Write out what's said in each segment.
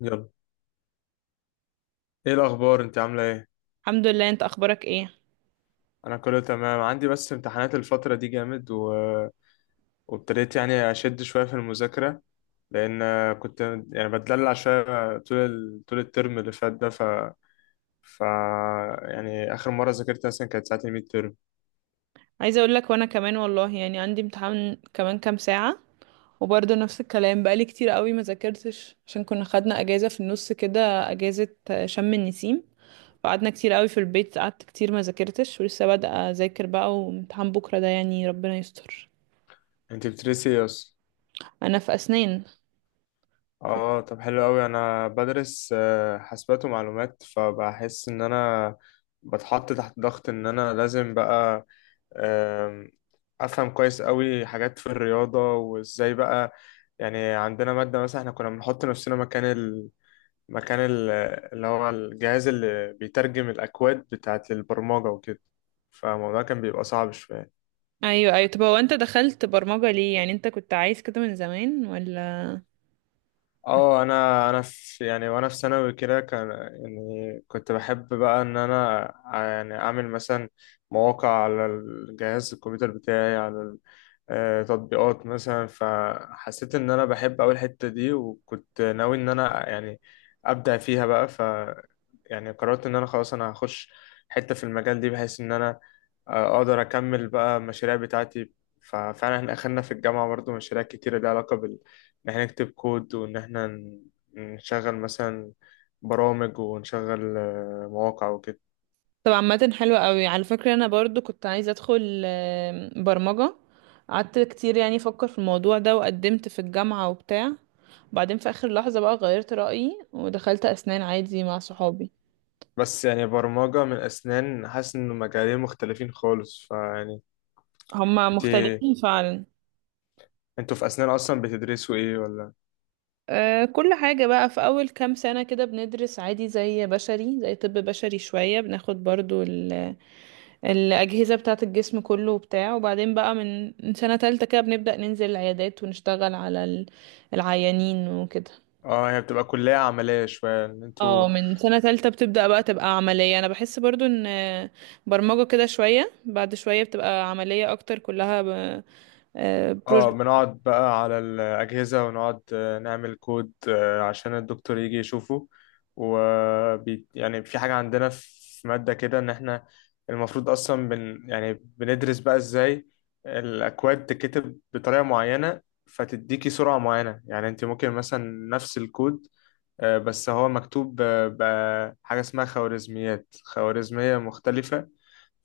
يلا، ايه الاخبار؟ انت عامله ايه؟ الحمد لله، انت اخبارك ايه؟ انا كله تمام عندي، بس امتحانات الفتره دي جامد وابتديت يعني اشد شويه في المذاكره، لان كنت يعني بتدلع شويه طول طول الترم اللي فات ده. ف ف يعني اخر مره ذاكرت مثلا كانت ساعه الميد ترم. عايزه اقول لك وانا كمان والله يعني عندي امتحان كمان كام ساعه، وبرضه نفس الكلام بقالي كتير قوي ما ذاكرتش عشان كنا خدنا اجازه في النص كده، اجازه شم النسيم. فقعدنا كتير قوي في البيت، قعدت كتير ما ذاكرتش ولسه بادئه اذاكر بقى، وامتحان بكره ده يعني ربنا يستر. انت بتدرسي ايه اصلا؟ انا في اسنان. ف- اه، طب حلو قوي. انا بدرس حاسبات ومعلومات، فبحس ان انا بتحط تحت ضغط ان انا لازم بقى أم، افهم كويس قوي حاجات في الرياضه وازاي بقى. يعني عندنا ماده مثلا احنا كنا بنحط نفسنا مكان مكان ال... اللي هو الجهاز اللي بيترجم الاكواد بتاعت البرمجه وكده. فالموضوع كان بيبقى صعب شويه. ايوه ايوه، طب هو انت دخلت برمجه ليه؟ يعني انت كنت عايز كده من زمان ولا؟ اه، انا في، يعني وانا في ثانوي كده، كان يعني كنت بحب بقى ان انا يعني اعمل مثلا مواقع على الجهاز الكمبيوتر بتاعي، على تطبيقات مثلا. فحسيت ان انا بحب اول الحتة دي، وكنت ناوي ان انا يعني ابدع فيها بقى. يعني قررت ان انا خلاص انا هخش حتة في المجال دي، بحيث ان انا اقدر اكمل بقى المشاريع بتاعتي. ففعلا احنا اخدنا في الجامعة برضو مشاريع كتيرة ليها علاقة بال، ان احنا نكتب كود وان احنا نشغل مثلا برامج، ونشغل مواقع وكده. طب عامة حلوة قوي على فكرة، انا برضو كنت عايزة ادخل برمجة. قعدت كتير يعني افكر في الموضوع ده، وقدمت في الجامعة وبتاع. بعدين في اخر لحظة بقى غيرت رأيي ودخلت اسنان عادي مع صحابي. بس يعني برمجة من اسنان، حاسس ان مجالين مختلفين خالص، فيعني هما انت مختلفين فعلا. انتوا في اسنان اصلا بتدرسوا ايه ولا؟ أه، كل حاجة بقى في اول كام سنة كده بندرس عادي زي بشري، زي طب بشري، شوية بناخد برضو الاجهزة بتاعة الجسم كله وبتاع، وبعدين بقى من سنة تالتة كده بنبدأ ننزل العيادات ونشتغل على العيانين وكده. اه، هي بتبقى كلية عملية شوية ان انتوا، اه، من سنة تالتة بتبدأ بقى تبقى عملية. أنا بحس برضو إن برمجة كده شوية بعد شوية بتبقى عملية أكتر، كلها اه بروجكت. بنقعد بقى على الأجهزة ونقعد نعمل كود عشان الدكتور يجي يشوفه. وبي يعني في حاجة عندنا في مادة كده إن إحنا المفروض أصلا يعني بندرس بقى إزاي الأكواد تتكتب بطريقة معينة، فتديكي سرعة معينة. يعني أنت ممكن مثلا نفس الكود بس هو مكتوب بحاجة اسمها خوارزميات، خوارزمية مختلفة.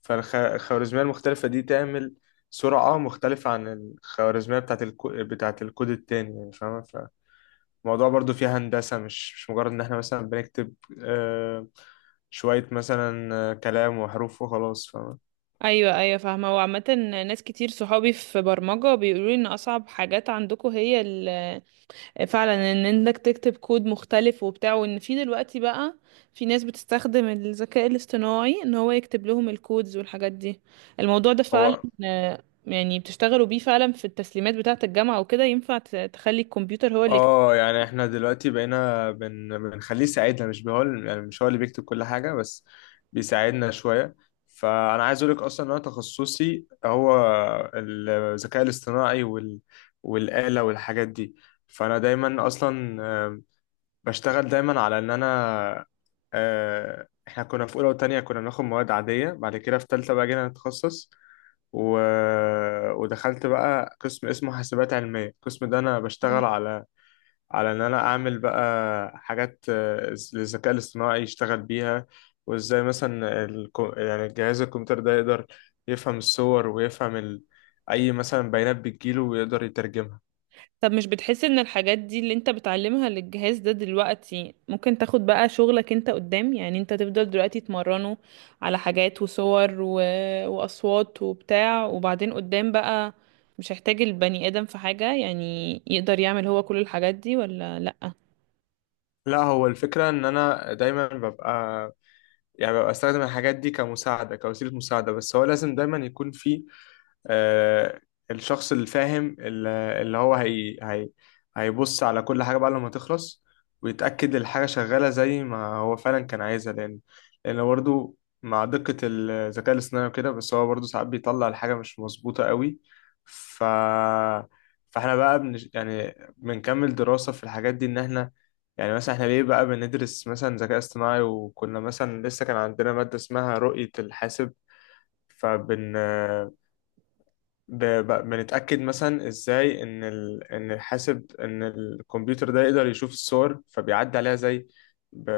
فالخوارزمية المختلفة دي تعمل سرعة مختلفة عن الخوارزمية بتاعت الكود التاني. يعني فاهمة؟ فالموضوع برضو فيها هندسة، مش مجرد إن احنا مثلا بنكتب آه، شوية مثلا كلام وحروف وخلاص، فاهمة. أيوة أيوة فاهمة. وعامة ناس كتير صحابي في برمجة بيقولوا لي إن أصعب حاجات عندكم هي فعلا ان انك تكتب كود مختلف وبتاع، وان في دلوقتي بقى في ناس بتستخدم الذكاء الاصطناعي ان هو يكتب لهم الكودز والحاجات دي. الموضوع ده فعلا هو، يعني بتشتغلوا بيه فعلا في التسليمات بتاعة الجامعة وكده؟ ينفع تخلي الكمبيوتر هو اللي يكتب؟ اه يعني احنا دلوقتي بقينا بنخليه يساعدنا، مش هو يعني مش هو اللي بيكتب كل حاجة، بس بيساعدنا شوية. فأنا عايز أقولك أصلا إن أنا تخصصي هو الذكاء الاصطناعي والآلة والحاجات دي. فأنا دايما أصلا بشتغل دايما على إن أنا احنا كنا في أولى وتانية كنا بناخد مواد عادية، بعد كده في تالتة بقى جينا نتخصص و... ودخلت بقى قسم اسمه حاسبات علمية. القسم ده أنا بشتغل على، على ان انا اعمل بقى حاجات للذكاء الاصطناعي يشتغل بيها. وازاي مثلا يعني جهاز الكمبيوتر ده يقدر يفهم الصور ويفهم اي مثلا بيانات بتجيله ويقدر يترجمها. طب مش بتحس ان الحاجات دي اللي انت بتعلمها للجهاز ده دلوقتي ممكن تاخد بقى شغلك انت قدام؟ يعني انت تفضل دلوقتي تمرنه على حاجات وصور واصوات وبتاع، وبعدين قدام بقى مش هيحتاج البني ادم في حاجة، يعني يقدر يعمل هو كل الحاجات دي ولا لأ؟ لا، هو الفكرة ان انا دايما ببقى يعني ببقى استخدم الحاجات دي كمساعدة، كوسيلة مساعدة. بس هو لازم دايما يكون في آه، الشخص الفاهم اللي هو هي هيبص على كل حاجة بعد لما تخلص، ويتأكد الحاجة شغالة زي ما هو فعلا كان عايزها. لأن برضه مع دقة الذكاء الاصطناعي وكده، بس هو برضه ساعات بيطلع الحاجة مش مظبوطة قوي. ف فاحنا بقى يعني بنكمل دراسة في الحاجات دي، إن احنا يعني مثلا احنا ليه بقى بندرس مثلا ذكاء اصطناعي. وكنا مثلا لسه كان عندنا مادة اسمها رؤية الحاسب. فبن بنتأكد مثلا ازاي ان ان الحاسب، ان الكمبيوتر ده يقدر يشوف الصور. فبيعدي عليها زي ب...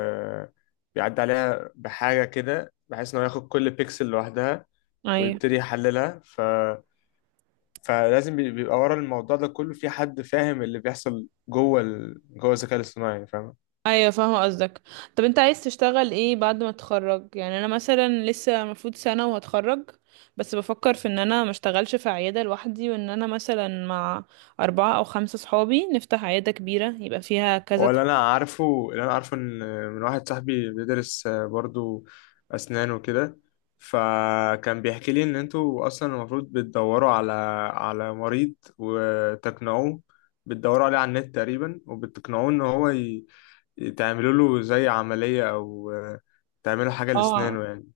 بيعدي عليها بحاجة كده، بحيث انه ياخد كل بيكسل لوحدها ويبتدي يحللها فلازم بيبقى ورا الموضوع ده كله في حد فاهم اللي بيحصل جوه جوه الذكاء الاصطناعي، فاهم. ايوه فاهمه قصدك. طب انت عايز تشتغل ايه بعد ما تتخرج؟ يعني انا مثلا لسه المفروض سنه وهتخرج، بس بفكر في ان انا ما اشتغلش في عياده لوحدي، وان انا مثلا مع اربعه او خمسه صحابي نفتح عياده كبيره يبقى فيها كذا هو اللي انا عارفه ان، من واحد صاحبي بيدرس برضو اسنان وكده، فكان بيحكي لي ان انتوا اصلا المفروض بتدوروا على، على مريض وتقنعوه، بتدوروا عليه على النت تقريبا، وبتقنعوه ان هو تعملوا له زي عملية او تعملوا حاجة اه لاسنانه يعني.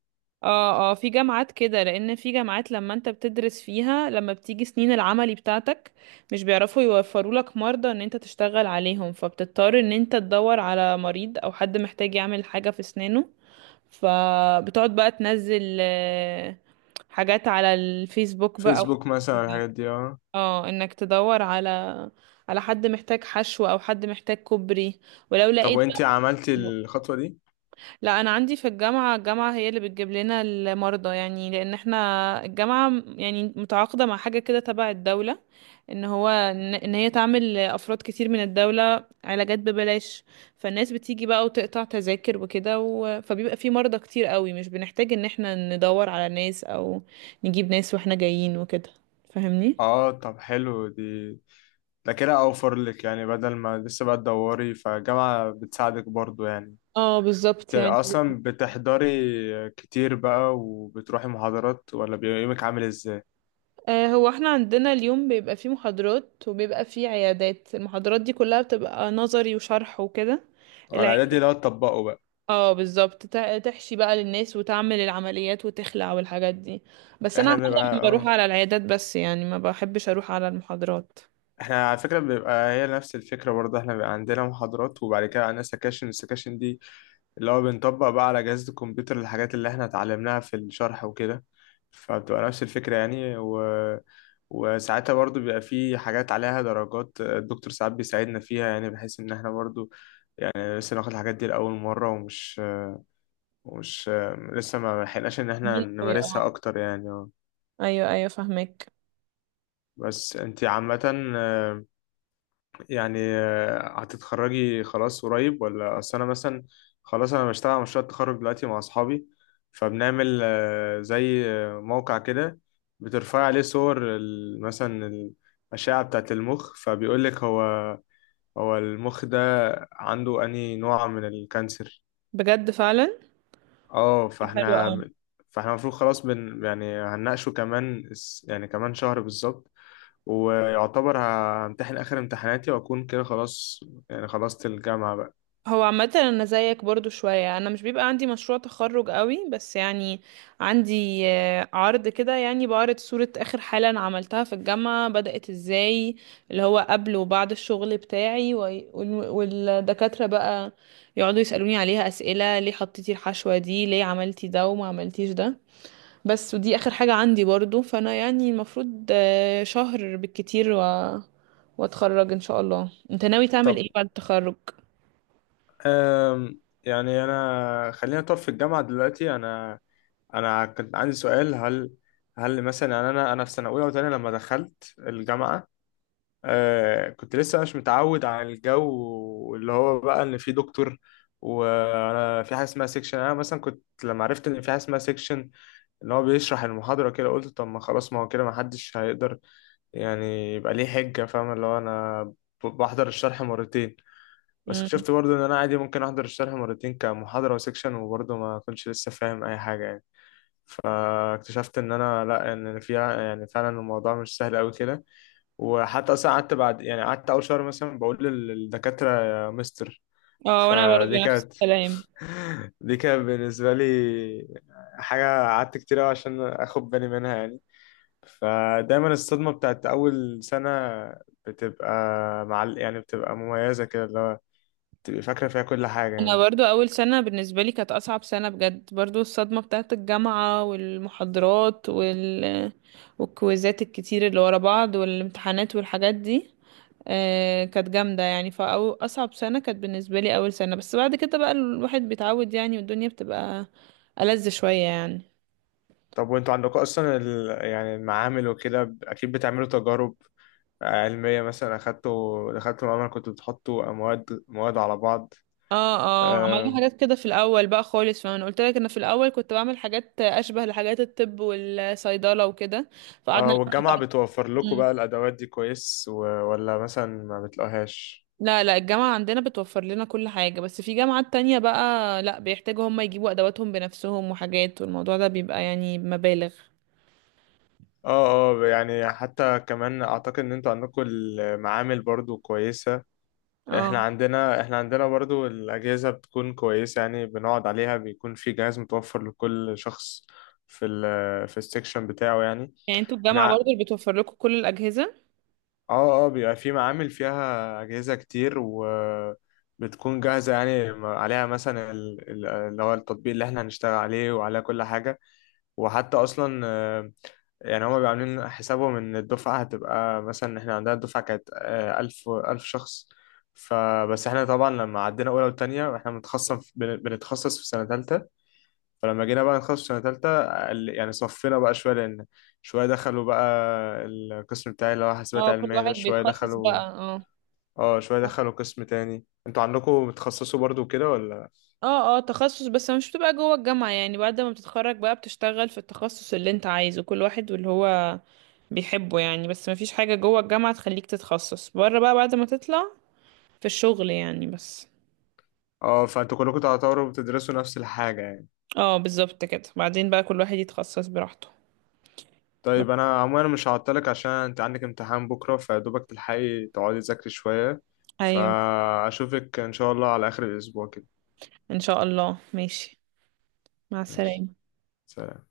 اه. اه، في جامعات كده، لان في جامعات لما انت بتدرس فيها لما بتيجي سنين العملي بتاعتك مش بيعرفوا يوفروا لك مرضى ان انت تشتغل عليهم، فبتضطر ان انت تدور على مريض او حد محتاج يعمل حاجه في اسنانه. فبتقعد بقى تنزل حاجات على الفيسبوك بقى أو فيسبوك كده. مثلا الحاجات دي، اه. اه، انك تدور على على حد محتاج حشو او حد محتاج كوبري ولو طب لقيت وانتي عملتي بقى. الخطوة دي؟ لا، انا عندي في الجامعه، الجامعه هي اللي بتجيب لنا المرضى، يعني لان احنا الجامعه يعني متعاقده مع حاجه كده تبع الدوله ان هو ان إن هي تعمل افراد كتير من الدوله علاجات ببلاش. فالناس بتيجي بقى وتقطع تذاكر وكده فبيبقى في مرضى كتير قوي، مش بنحتاج ان احنا ندور على ناس او نجيب ناس واحنا جايين وكده. فاهمني؟ اه، طب حلو دي. ده كده اوفر لك، يعني بدل ما لسه بقى تدوري، فالجامعة بتساعدك برضو يعني. اه بالظبط يعني. اصلا بتحضري كتير بقى وبتروحي محاضرات، ولا بيبقى يومك عامل ازاي؟ هو احنا عندنا اليوم بيبقى فيه محاضرات وبيبقى فيه عيادات. المحاضرات دي كلها بتبقى نظري وشرح وكده. ولا دي العيادات لو تطبقه بقى. اه بالظبط تحشي بقى للناس وتعمل العمليات وتخلع والحاجات دي. بس انا احنا بنبقى عامة بروح على العيادات بس، يعني ما بحبش اروح على المحاضرات. احنا على فكرة بيبقى هي نفس الفكرة برضه، احنا بيبقى عندنا محاضرات وبعد كده عندنا سكاشن. السكاشن دي اللي هو بنطبق بقى على جهاز الكمبيوتر الحاجات اللي احنا اتعلمناها في الشرح وكده. فبتبقى نفس الفكرة يعني وساعتها برضه بيبقى في حاجات عليها درجات، الدكتور ساعات بيساعدنا فيها، يعني بحيث ان احنا برضه يعني لسه ناخد الحاجات دي لأول مرة، ومش لسه ما لحقناش ان احنا مين قوي، اه. نمارسها اكتر يعني. ايوه ايوه فاهمك. بس انتي عامة يعني هتتخرجي خلاص قريب ولا؟ اصل انا مثلا خلاص انا بشتغل على مشروع التخرج دلوقتي مع اصحابي، فبنعمل زي موقع كده بترفع عليه صور مثلا الأشعة بتاعة المخ، فبيقول لك هو، هو المخ ده عنده أنهي نوع من الكانسر. بجد فعلا، اه، حلو فاحنا، قوي. فاحنا المفروض خلاص يعني هنناقشه كمان يعني كمان شهر بالظبط، ويعتبر همتحن آخر امتحاناتي، وأكون كده خلاص يعني خلصت الجامعة بقى. هو عامة أنا زيك برضو شوية، أنا مش بيبقى عندي مشروع تخرج قوي، بس يعني عندي عرض كده، يعني بعرض صورة آخر حالة أنا عملتها في الجامعة بدأت إزاي، اللي هو قبل وبعد الشغل بتاعي، والدكاترة بقى يقعدوا يسألوني عليها أسئلة ليه حطيتي الحشوة دي، ليه عملتي ده وما عملتيش ده. بس ودي آخر حاجة عندي برضو، فأنا يعني المفروض شهر بالكتير واتخرج إن شاء الله. أنت ناوي تعمل إيه طب بعد التخرج؟ يعني أنا خلينا طب في الجامعة دلوقتي. أنا أنا كنت عندي سؤال: هل، هل مثلا يعني أنا، أنا في سنة أولى وتانية لما دخلت الجامعة، آه كنت لسه مش متعود على الجو اللي هو بقى ان في دكتور وانا في حاجه اسمها سيكشن. انا مثلا كنت لما عرفت ان في حاجه اسمها سيكشن ان هو بيشرح المحاضره كده، قلت طب ما خلاص، ما هو كده ما حدش هيقدر يعني يبقى ليه حجه، فاهم، اللي هو انا بحضر الشرح 2. بس اكتشفت برضه ان انا عادي ممكن احضر الشرح 2 كمحاضره وسيكشن وبرضه ما كنتش لسه فاهم اي حاجه يعني. فاكتشفت ان انا لا، ان فيها يعني فعلا الموضوع مش سهل قوي كده. وحتى اصلا قعدت بعد يعني قعدت اول شهر مثلا بقول للدكاتره يا مستر. اه وانا برضو فدي نفس كانت الكلام. دي كانت بالنسبه لي حاجه قعدت كتير أوي عشان اخد بالي منها يعني. فدايما الصدمه بتاعت اول سنه بتبقى مع، يعني بتبقى مميزه كده، اللي هو تبقى فاكره فيها كل حاجه انا يعني. برضو اول سنة بالنسبة لي كانت اصعب سنة بجد، برضو الصدمة بتاعت الجامعة والمحاضرات والكويزات الكتير اللي ورا بعض والامتحانات والحاجات دي. آه كانت جامدة يعني، فأو أصعب سنة كانت بالنسبة لي أول سنة، بس بعد كده بقى الواحد بيتعود يعني، والدنيا بتبقى ألذ شوية يعني. طب وانتوا عندكم اصلا يعني المعامل وكده اكيد بتعملوا تجارب علمية؟ مثلا أخدتوا دخلتوا معمل كنتوا بتحطوا مواد على بعض؟ اه اه، عملنا حاجات كده في الاول بقى خالص، فانا قلت لك انا في الاول كنت بعمل حاجات اشبه لحاجات الطب والصيدله وكده اه، فقعدنا. والجامعة بتوفر لكم بقى الأدوات دي كويس ولا مثلا ما بتلاقوهاش؟ لا لا، الجامعة عندنا بتوفر لنا كل حاجة، بس في جامعات تانية بقى لا، بيحتاجوا هم يجيبوا أدواتهم بنفسهم وحاجات، والموضوع ده بيبقى يعني مبالغ. اه اه، يعني حتى كمان اعتقد ان انتوا عندكم المعامل برضو كويسة. اه احنا عندنا برضو الأجهزة بتكون كويسة، يعني بنقعد عليها، بيكون في جهاز متوفر لكل شخص في ال، في السكشن بتاعه يعني. يعني انتوا احنا الجامعة برضه ع- اللي بتوفر لكم كل الأجهزة. اه اه، بيبقى في معامل فيها أجهزة كتير، و بتكون جاهزة يعني عليها مثلا اللي هو التطبيق اللي احنا هنشتغل عليه وعلى كل حاجة. وحتى اصلا يعني هما بيبقوا عاملين حسابهم ان الدفعه هتبقى مثلا، احنا عندنا الدفعه كانت ألف شخص. فبس احنا طبعا لما عدينا اولى وتانية، احنا بنتخصص في سنه تالتة. فلما جينا بقى نتخصص في سنه تالتة يعني صفينا بقى شويه، لان شويه دخلوا بقى القسم بتاعي اللي هو حاسبات اه كل علميه ده، واحد شويه بيتخصص دخلوا. بقى، اه. اه، شويه دخلوا قسم تاني. انتوا عندكم بتخصصوا برضو كده ولا؟ اه اه تخصص، بس مش بتبقى جوه الجامعة يعني، بعد ما بتتخرج بقى بتشتغل في التخصص اللي انت عايزه، كل واحد واللي هو بيحبه يعني، بس مفيش حاجة جوه الجامعة تخليك تتخصص، بره بقى بعد ما تطلع في الشغل يعني بس. اه، فانتوا كلكم تعتبروا بتدرسوا نفس الحاجه يعني. اه بالظبط كده، بعدين بقى كل واحد يتخصص براحته. طيب انا عموما مش هعطلك عشان انت عندك امتحان بكره، فدوبك تلحقي تقعدي تذاكري شويه. ايوه. فاشوفك ان شاء الله على اخر الاسبوع كده. ان شاء الله ماشي. مع ماشي، السلامة. سلام.